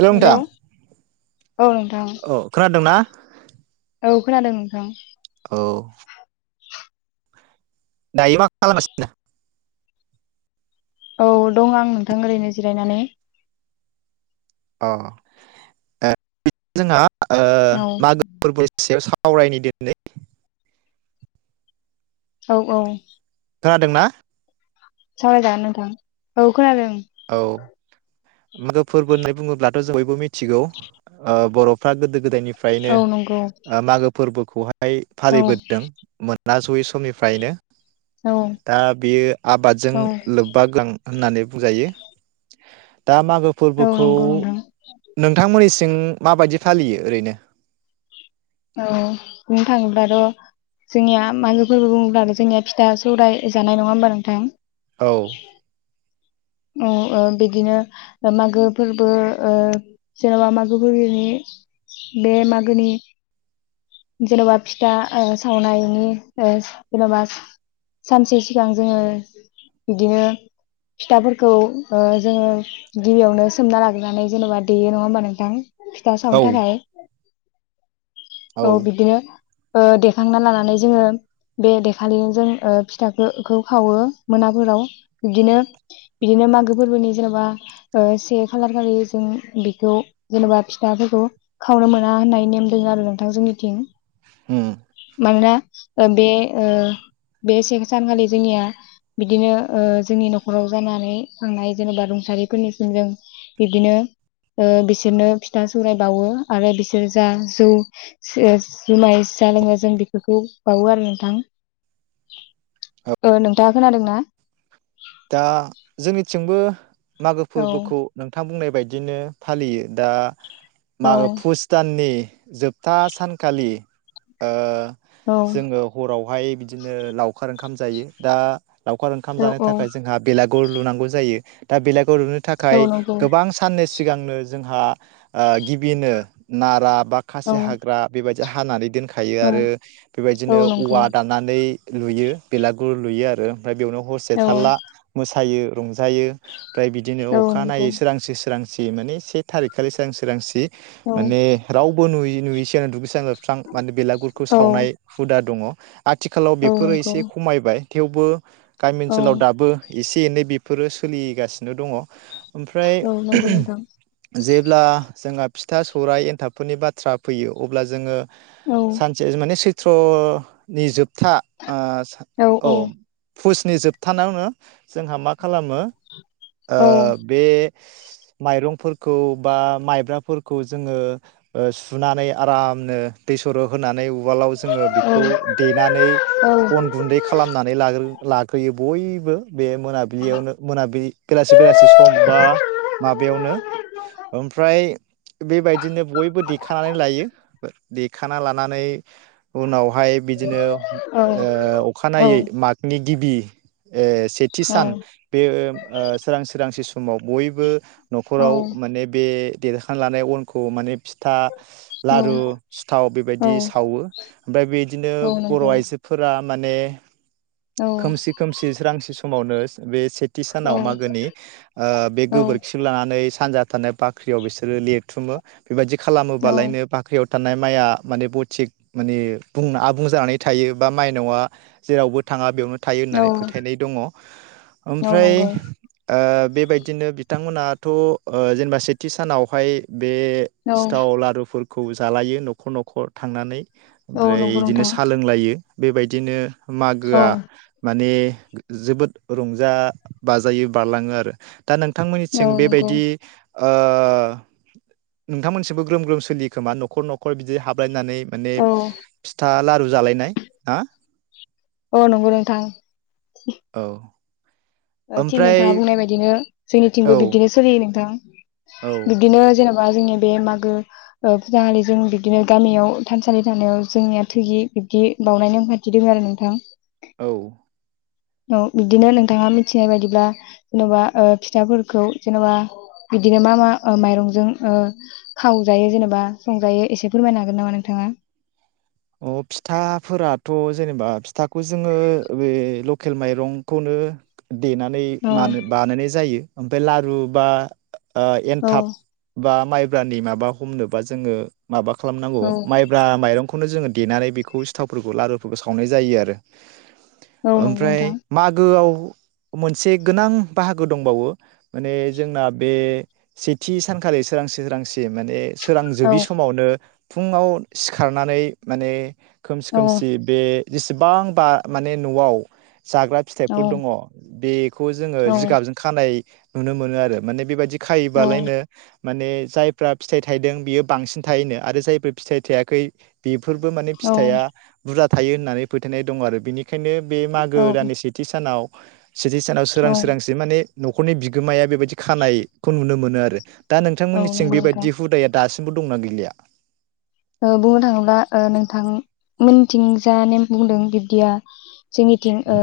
Hello नोंथां। औ नोंथां औ खोनादोंना? औ खोनादों नोंथां। औ दायो मा खालामगासिनो? औ दं आं नोंथां ओरैनो जिरायनानै। अ ओ बि जोंहा ओ औ मागो फोरबोनि सायाव साव सावरायनि दे दिनै औ औ खोनादों ना? सा जानो थां औ खो खोनादों औ मागो फोरबो होननाय बुङोब्लाथ' जों बयबो मिथिगौ ओ बर'फ्रा गोदो गोदायनिफ्रायनो औ नंगौ ओ मागो फोर्बोखौ हायो। फाय औ फालिबोदों मोन। ना सयै समनिफ्रायनो औ दा बेयो आबादजों औ लोब्बा गोनां। होननानै बुंजायो। दा मागो औ फोरबोखौ नंगौ नोंथां नोंथांमोननि। थिं माबायदि फालियो ओरैनो। औ बुंनो थाङोब्लाथ' जोंनिया मागो फोरबो बुङोब्लानो जोंनिया फिथा सौराय जानाय नङा होमबा नोंथां। औ। औ ओं बिदिनो मागो फोरबो ओ जेन'बा मागो फोरबोनि बे मागोनि जेन'बा फिथा ओ सावनायनि ओ जेन'बा सानसे सिगां जोङो बिदिनो फिथाफोर। खौ ओ जोङो गिबियावनो सोमना लाग्रोनानै जेन'बा देयो नङा होमबा नोंथां। फिथा औ सावनो थाखाय। औ बिदिनो। ओ देखांना लानानै जोङो बे देखालिनोजों ओ फिथाखो खौ खावो मोनाफोराव बिदिनो बिदिनो मागो फोरबोनि जेनेबा ओ से खालार खालि जों बेखौ जेनेबा फिथाफोरखौ खावनो मोना होननाय नेम द आरो नोंथां जोंनिथिं हम मानोना बे ओ बे से सानखालि जोंनिया बिदिनो ओ जोंनि न'खराव जानानै थांनाय जेनेबा रुंसारिफोरनिसिम जों बिब्दिनो ओ बिसोरनो फिथा सौराय बावो आरो बिसोर जा जौ से जुमाय। जा लोङो जों बेफोरखौ बावो आरो नोंथां ओ नोंथाङा खोनादों ना। दा जोंनिथिंबो। मागो औ फोरबोखौ नोंथां बुंनाय। बायदिनो फालियो दा। औ मागो फुस दाननि। जोबथा सानखालि ओ। औ जोङो हराव। बेवहाय बिदिनो लावखार ओंखाम जायो दा लावखार ओंखाम औ जानाय। थाखाय औ जोंहा बेलागु। गुर लुनांगौ जायो दा बेलागु। गुर लुनो औ थाखाय नंगौ गोबां साननि सिगांनो। जोंहा गिबिनो नारा। बा औ खासे हाग्रा बेबायदि। हानानै दोन। खायो औ आरो बेबायदिनो औ नंगौ औवा औ दानानानै। लुयो बेलागुर लुयो आरो ओमफ्राय बेयावनो हर। थाला मोसा। मोसायो रंजायो। ओमफ्राय बिदिनो औ अखा नंगौ नायै सोरां सि। सोरांसि माने से थारिखखालि सोरां-सोरांसि। औ माने राव। बो नुयै-नुयै सिगां दुगै स्रांना। सोबस्रां माने बेलागुरखौ औ सावनाय हुदा दङ। आथिखालाव औ बेफोरो नंगौ एसे खमायबाय। थेवबो गामि। औ ओनसोलाव दाबो। एसे एनै बेफोरो सोलिगासिनो दङ। ओमफ्राय औ नंगौ नोंथां जे अब्ला जोंहा फिथा सौराइ एन्थाबफोरनि बाथ्रा फैयो अब्ला जोङो औ सानसेजो माने सो सैत्रनि जोबथा मास औ पुस स्निजोब थानानावनो जोंहा मा खालामो ओ बे माइरंफोरखौ बा माइब्राफोरखौ जोङो सुनानै आरामनो दै सरहो होनानै उवालाव जोङो बेखौ औ देनानै अन गुन्दै खालामनानै लाग्रो लाग्रोयो बयबो बे मोनाबिलियावनो मोनाबिलि बेलासि बेलासि सम बा माबायावनो ओमफ्राय बेबायदिनो बयबो देखानानै लायो दे खाना लानानै उनावहाय बिदिनो ओ अखानायै मागनि गिबि बे सेथि सान बे ओ सोरां सोरांसि समाव बयबो औ नखराव माने बे देरखाना लानाय अनखौ माने फिथा लारु सिथाव औ बेबायदि सावो ओमफ्राय बेदिनो औ बर' नंगौ आइजोफोरा माने औ खोमसि खोमसि सोरांसि समावनो बे सेथ थि औ सानाव मागोनि बे औ गोबोरखि लानानै सानजा थानाय बाख्रियाव बिसोरो लिरथुमो बेबायदि औ खालामोबालायनो बाख्रियाव थानाय माइआ माने बथिक माने बुं आबुं जानानै थायो बा माइनावा जेरावबो थाङा बेयावनो थायो औ होननानै नंगौ फोथायनाय दङ ओमफ्राय ओ बेबायदिनो बिथांमोना थ जेनेबा सेथि सानावहाय बे औ सिथाव लारुफोरख खौ जालायो न'खर न'खर थांनानै औ ओमफ्राय नंगौ इदिनो नोंथां सा लोंलायो बेबायदिनो औ मागोआ माने जोबोद रंजा बाजायो बारलाङो आरो। दा औ नोंथांमोननिथिं नंगौ बेबायदि ओ नोंथांमोनसिबो ग्रोम ग्रोम सोलियोखोमा नखर नखर बिदि हाबलायनानै माने औ फिथा लारु जालायनाय हा अ नंगौ नोंथां। औ। थिग ओमफ्राय नोंथाङा बुंनाय बायदिनो जोंनि औ जिंसों बिदिनो सोलियो नोंथां। औ बिदिनो जेनोबा जोंनि बे मागो फुजाखालि जों बिब्दिनो गामियाव थानसालि थानायाव जोंनिया थैयि बिब्दि बावनाय नेमखाान्थि दोङ आरो नोंथां। औ। औ बिदिनो नोंथाङा मिथिनाय बायदिब्ला जेनबा फिथाफोरखौ जेनबा बिदिनो मा मा माइरंजों ओ खावजायो जेनेबा संजायो एसे फोरमायनो हागोन नामा नोंथाङा? अ फिथाफोराथ जेनेबा फिथाखौ जोङो बे लकेल माइरंखौनो देनानै औ मानो बानायनाय जायो। ओमफफ्राय लारु बा औ एनथाब बा माइ ब्रानि माबा हमनोबा जोङो। माबा खालामनांगौ औ माइब्रा माइरंखौ बेखौनो जोङो देनानै बेखौ सिथावफोरखौ लारुफोरखौ सावनाय जायो आरो। औ नंगौ ओमफ्राय नोंथां मागोआव मोनसे गोनां बाहागो दंबावो माने जोंना बे सेथि सानखालि सोरांसि सोरांसे माने औ सोरांजोबि समावनो फुङाव सिखारनानै माने खोमसि औ खोमसि बे जेसेबांबा माने न'आव जाग्रा औ फिथाइफोर दङ बेखौ जोङो औ जिगाबजों खानाय नुनो मोनो आरो माने बेबादि खायोबालायनो औ माने जायफ्रा फिथाइ थाइदों बियो बांसिन थायोनो आरो जायफ्रा फिथाइ थायाखै बेफोरबो माने फिथाइआ बुरजा थायो होननानै फोथायनाय दं आरो बिनि ओंखायनो बे औ मागो दाननि सेथि सानाव सेथि सानाव सोरां सोरांसि माने न'खरनि बिगोमाया बेबायदि खानायखौ नुनो मोनो आरो। दा नोंथांमोननिथिं नंगौ नोंथां बेबायदि हुदाया दासि बो दंना गैलिया? ओ बुंनो थाङोब्ला ओ नोंथां मोनथिं जा नेम बुंदों बिब्दिया जोंनिथिं ओ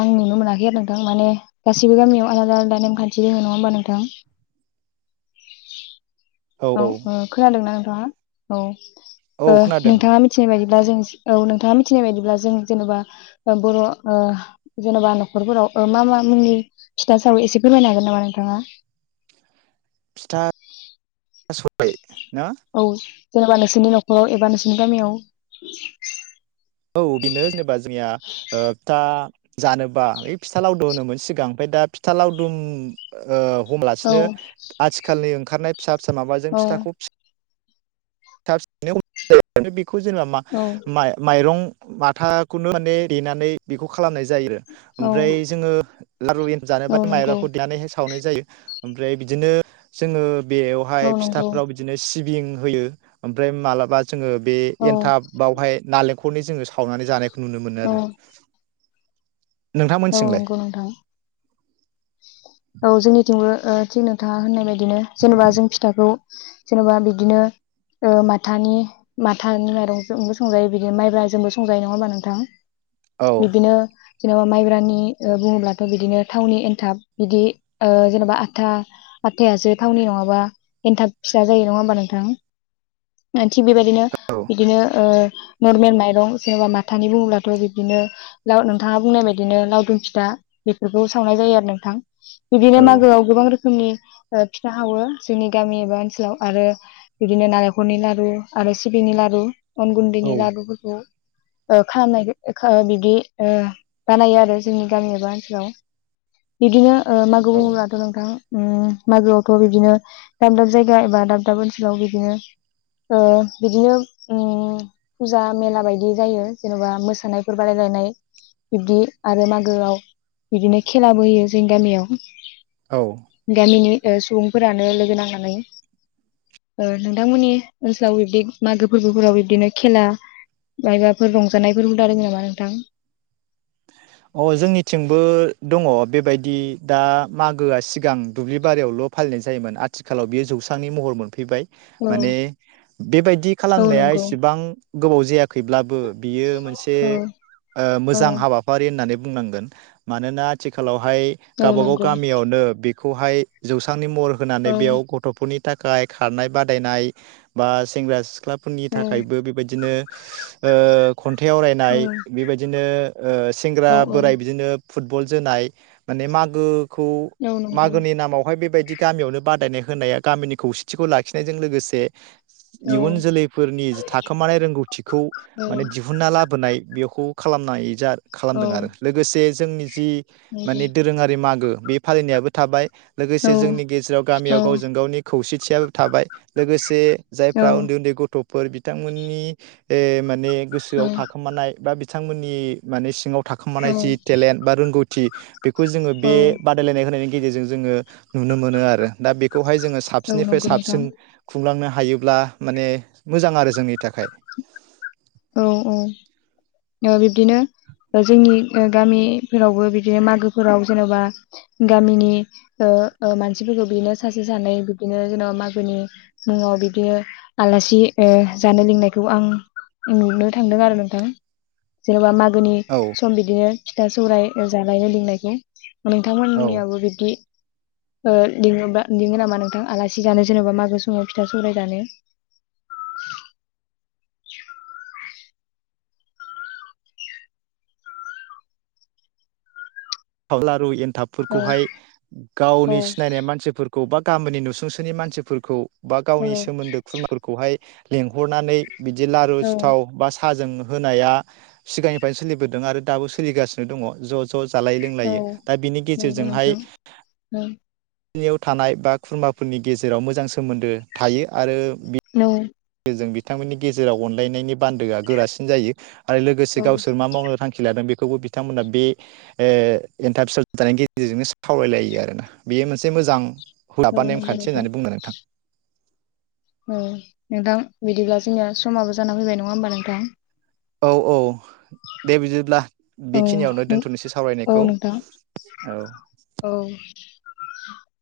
आं नुनो मोनाखै आरो नोंथां। माने गासिबो गामियाव आलादा आलादा नेमखान्थि दोङो नङा होमबा नोंथां? औ ओ खोनादों ना नों आ औ। औ ओ औ खोनादों नोंथाङा मिथिनाय बायदि। दा जों औ नोंथाङा मिथिनाय बायदिब्ला जों जेन'बा ओ बर' ओ जेन'बा न'खरफोराव ओ मा मा मुंनि फिथा सावो एसे फोरमायनो हागोन नामा नोंथाङा? फिथा सबाय ना औ। जेनेबा नोंसोरनि न'खराव एबा नोंसोरनि गामियाव [inaudible] औ बिनो जेनेबा जोंनिया ओ था जानोबा ओइ फिथा लावदु होनोमोन सिगां ओमफाय दा फिथा लावदुम ओ औ हमालासिनो आथिखालनि ओंखारनाय फिसा फिसा माबाजों औ फिथाखौ [unintelligible] खौ जेनेबा मा औ माइ माइरं माथाखौनो माने देनानै बेखौ खा खालामनाय जायो औ ओमफ्राय जोङो लारु एन औ जोबाथ' नंगौ माइरंखौ देनानै सा सावनाय जायो ओमफ्राय बिदिनो जोङो औ बेवहाय नंगौ फिथाफोराव बिदिनो सि सिबिं होयो ओमफाय मालाबा जोङो बे औ एनथाब बावहाय नालेंख खलनि जोङो सावनानै जानायख नुनो मोनो औ आरो। औ नोंथांमोनथिंलाय नंगौ नोंथां औ जोंनिथिंबो ओ थिग नोंथाङा होननाय बाय दिनो जेनेबा जों फिथाखौ जेन'बा बिदिनो ओ माथानि माथानि माइरंजोंबो संजायो बिदिनो माइब्राजोंबो संजायो नङा होमबा नोंथां? औ बिदिनो जेनेबा माइ ब्रानि ओ बुंङोब्लाथ' बिदिनो थावनि एनथाब बिदि ओ जेन'बा आथा आथायासो थावनि नङाबा एनथाब फिसा जायो नङा होमबा नोंथां थिग बेबायदिनो औ बिदिनो ओ नर्मेल माइरं जेनेबा माथानि बुङोब्लाथ' बिदिनो [unintelligible] नोंथाङा बुंनाय बाय दिनो लावदुम फिथा बेफोरखौ सावनाय जायो आरो नोंथां। बिदिनो मागोआव गोबां रो खोमनि ओ फिथा हावो जोंनि गामि एबा ओनसोलाव आरो बिदिनो नारेंखरनि लारु आरो सिबिंनि लारु अन औ गुन्दैनि लारुफोरखौ ओ खामनायखो ओ खा बिदि ओ बानायो आरो जोंनि गामि एबा ओनसोलाव बिदिनो ओ मागो औ बुंङोब्लाथ' नोंथां उम मागोआवथ' बिदिनो दाब दाब जायगा एबा दाब दाब ओनसोलाव बिदिनो ओ बिदिनो उम फुजा मेला बायदि जायो जेनबा मोसानायफोर बादायलायनाय बिब्दि आरो मागोआव बिदिनो खेलाबो होयो जोंनि गामियाव औ गामिनि ओ सुबुंफोरानो लोगो नांनानै ओ नोंथांमोननि ओनसोलाव बिब्दि मागो फोरबोफोराव बिब्दिनो खेला माइबाफोर रंजानायफोरखौ दादों नामा नोंथां? अ जोंनिथिंबो दङ बेबायदि दा मागोआ सिगां दुब्लि बारियावल' फालिनाय जायोमोन आथिखालाव बियो जौस्रांनि महर मोनफैबायव माने औ बेबायदि औ खालामनाया नंगौ इसेबां गोबाव जाया खैब्लाबो बियो मोनसे औ ओ औ मोजां हाबा होननानै बुंनांगोन मानोना आथिखालाव हाय औ गावबा गाव नंगौ गामियावनो बि खौहाय जौस्रांनि महर होनानै औ बेयाव गथ'फोरनि थाखाय खारनाय बादायनाय बा सेंग्रा सिख्ला फोरनि औ थाखायबो बेबायदिनो ओ खन्थाइ आवरायनाय औ बेबायदिनो ओ सेंग्रा औ बोराइ बिदिनो फुटबल जोनाय माने मागो खौ औ नंगौ मागोनि नामावहाय बेबाय दि गामियावनो बादायनाय होनाया गामिनि खौसेथिखौ लाखिनायजों लोगोसे औ इयुन जोलैफोरनि थाखोमानाय रोंगौथिखौ औ माने दिहुनना लाबोनाय बेखौ खालामनाय जा औ खालामदों आरो लोगोसे जोंनि जि माने नंगौ दोरोङारि मागो बे फालिनायाबो थाबाय लोगोसे औ जोंनि गेजेराव गामियाव गावजों औ गावनि खौसे थियाबो थाबाय लोगोसे जायफ्रा उन्दै औ उन्दै गथ' फोर बिथांमोननि ए माने गोसोआव औ थाखोमानाय बा बिथांमोननि माने सिङाव औ थाखोमानाय जि टेलेन्ट बा रोंगौ थि बेखौ जोङो औ बे बादायलायनाय होनायनि गेजेरजों जोङो नुनो मोनो आरो दा बे खौहाय जोङो औ साबसिननिफ्राय नंगौ नोंथां साबसिन खुंलांनो हा हायोब्ला माने मोजां आरो जोंनि थाखाय औ औ ओ बिब्दिनो जोंनि गामिफोरावबो बिदिनो मागोफोराव जेन'बा गामिनि ओ ओ मानसिफोरखौ बिदिनो सासे सानै बिब्दिनो जेनेबा मागोनि मुङाव बिब्दिनो आलासि ओ जानो लेंनायखौ आं नुनो थांदों आरो नोंथां जेन'बा माग गोनि औ सम बिदिनो फिथा सौराय जालायनो लेंनायखौ औ नोंथांमोननियाबो बिदि ओ लिङोबा लिङो नामा नोंथां? आलासि जानो जेनेबा मागो समाव फिथा सौराय जानो? थाव लारु एन औ थाबफोरखौहाय गावनि औ सिनायनाय मानसिफोरखौ बा गामिनि नुसुंसोनि मानसिफोरखौ बा गावनि सोमोन्दो खुरमाफोरखौहाय लेंहरनानै बिदि लारु औ औ सिथाव बा साहाजों - होनाया सिगांनिफ्रायनो सोलिबोदों आरो दाबो सोलिगासिनो दङ ज' ज' जालाय औ लायो दा बिनि नंगौ गेजेरजोंहाय नोंथां औ नियाव थानाय बा खुरमाफोरनि गेजेराव मोजां सोमोन्दो थायो आरो औ। जों बिथांमोननि गेजेराव अनलायनायनि बान्दोआ गोरासिन जायो । आरो लोगोसे औ गावसोर मा मावनो थांखि लादों बे खौबो बिथांमोना बे ओ एन्थाब फिसा जानायनि गेजेरजोंनो सावरायलायो आरोना बेयो मोनसे मोजां औ [unintelligible] नंगौ नेमखान्थि नोंथां होननानै बुंनो नोंथां औ नोंथां बिदिब्ला जोंनिया समाबो जाना फैबाय नङा होमबा नोंथां औ औ दे बिदिब्ला औ बेखिनियावनो दोनथ'नोसै औ सावरायनायखौ नोंथां औ औ [unintelligible]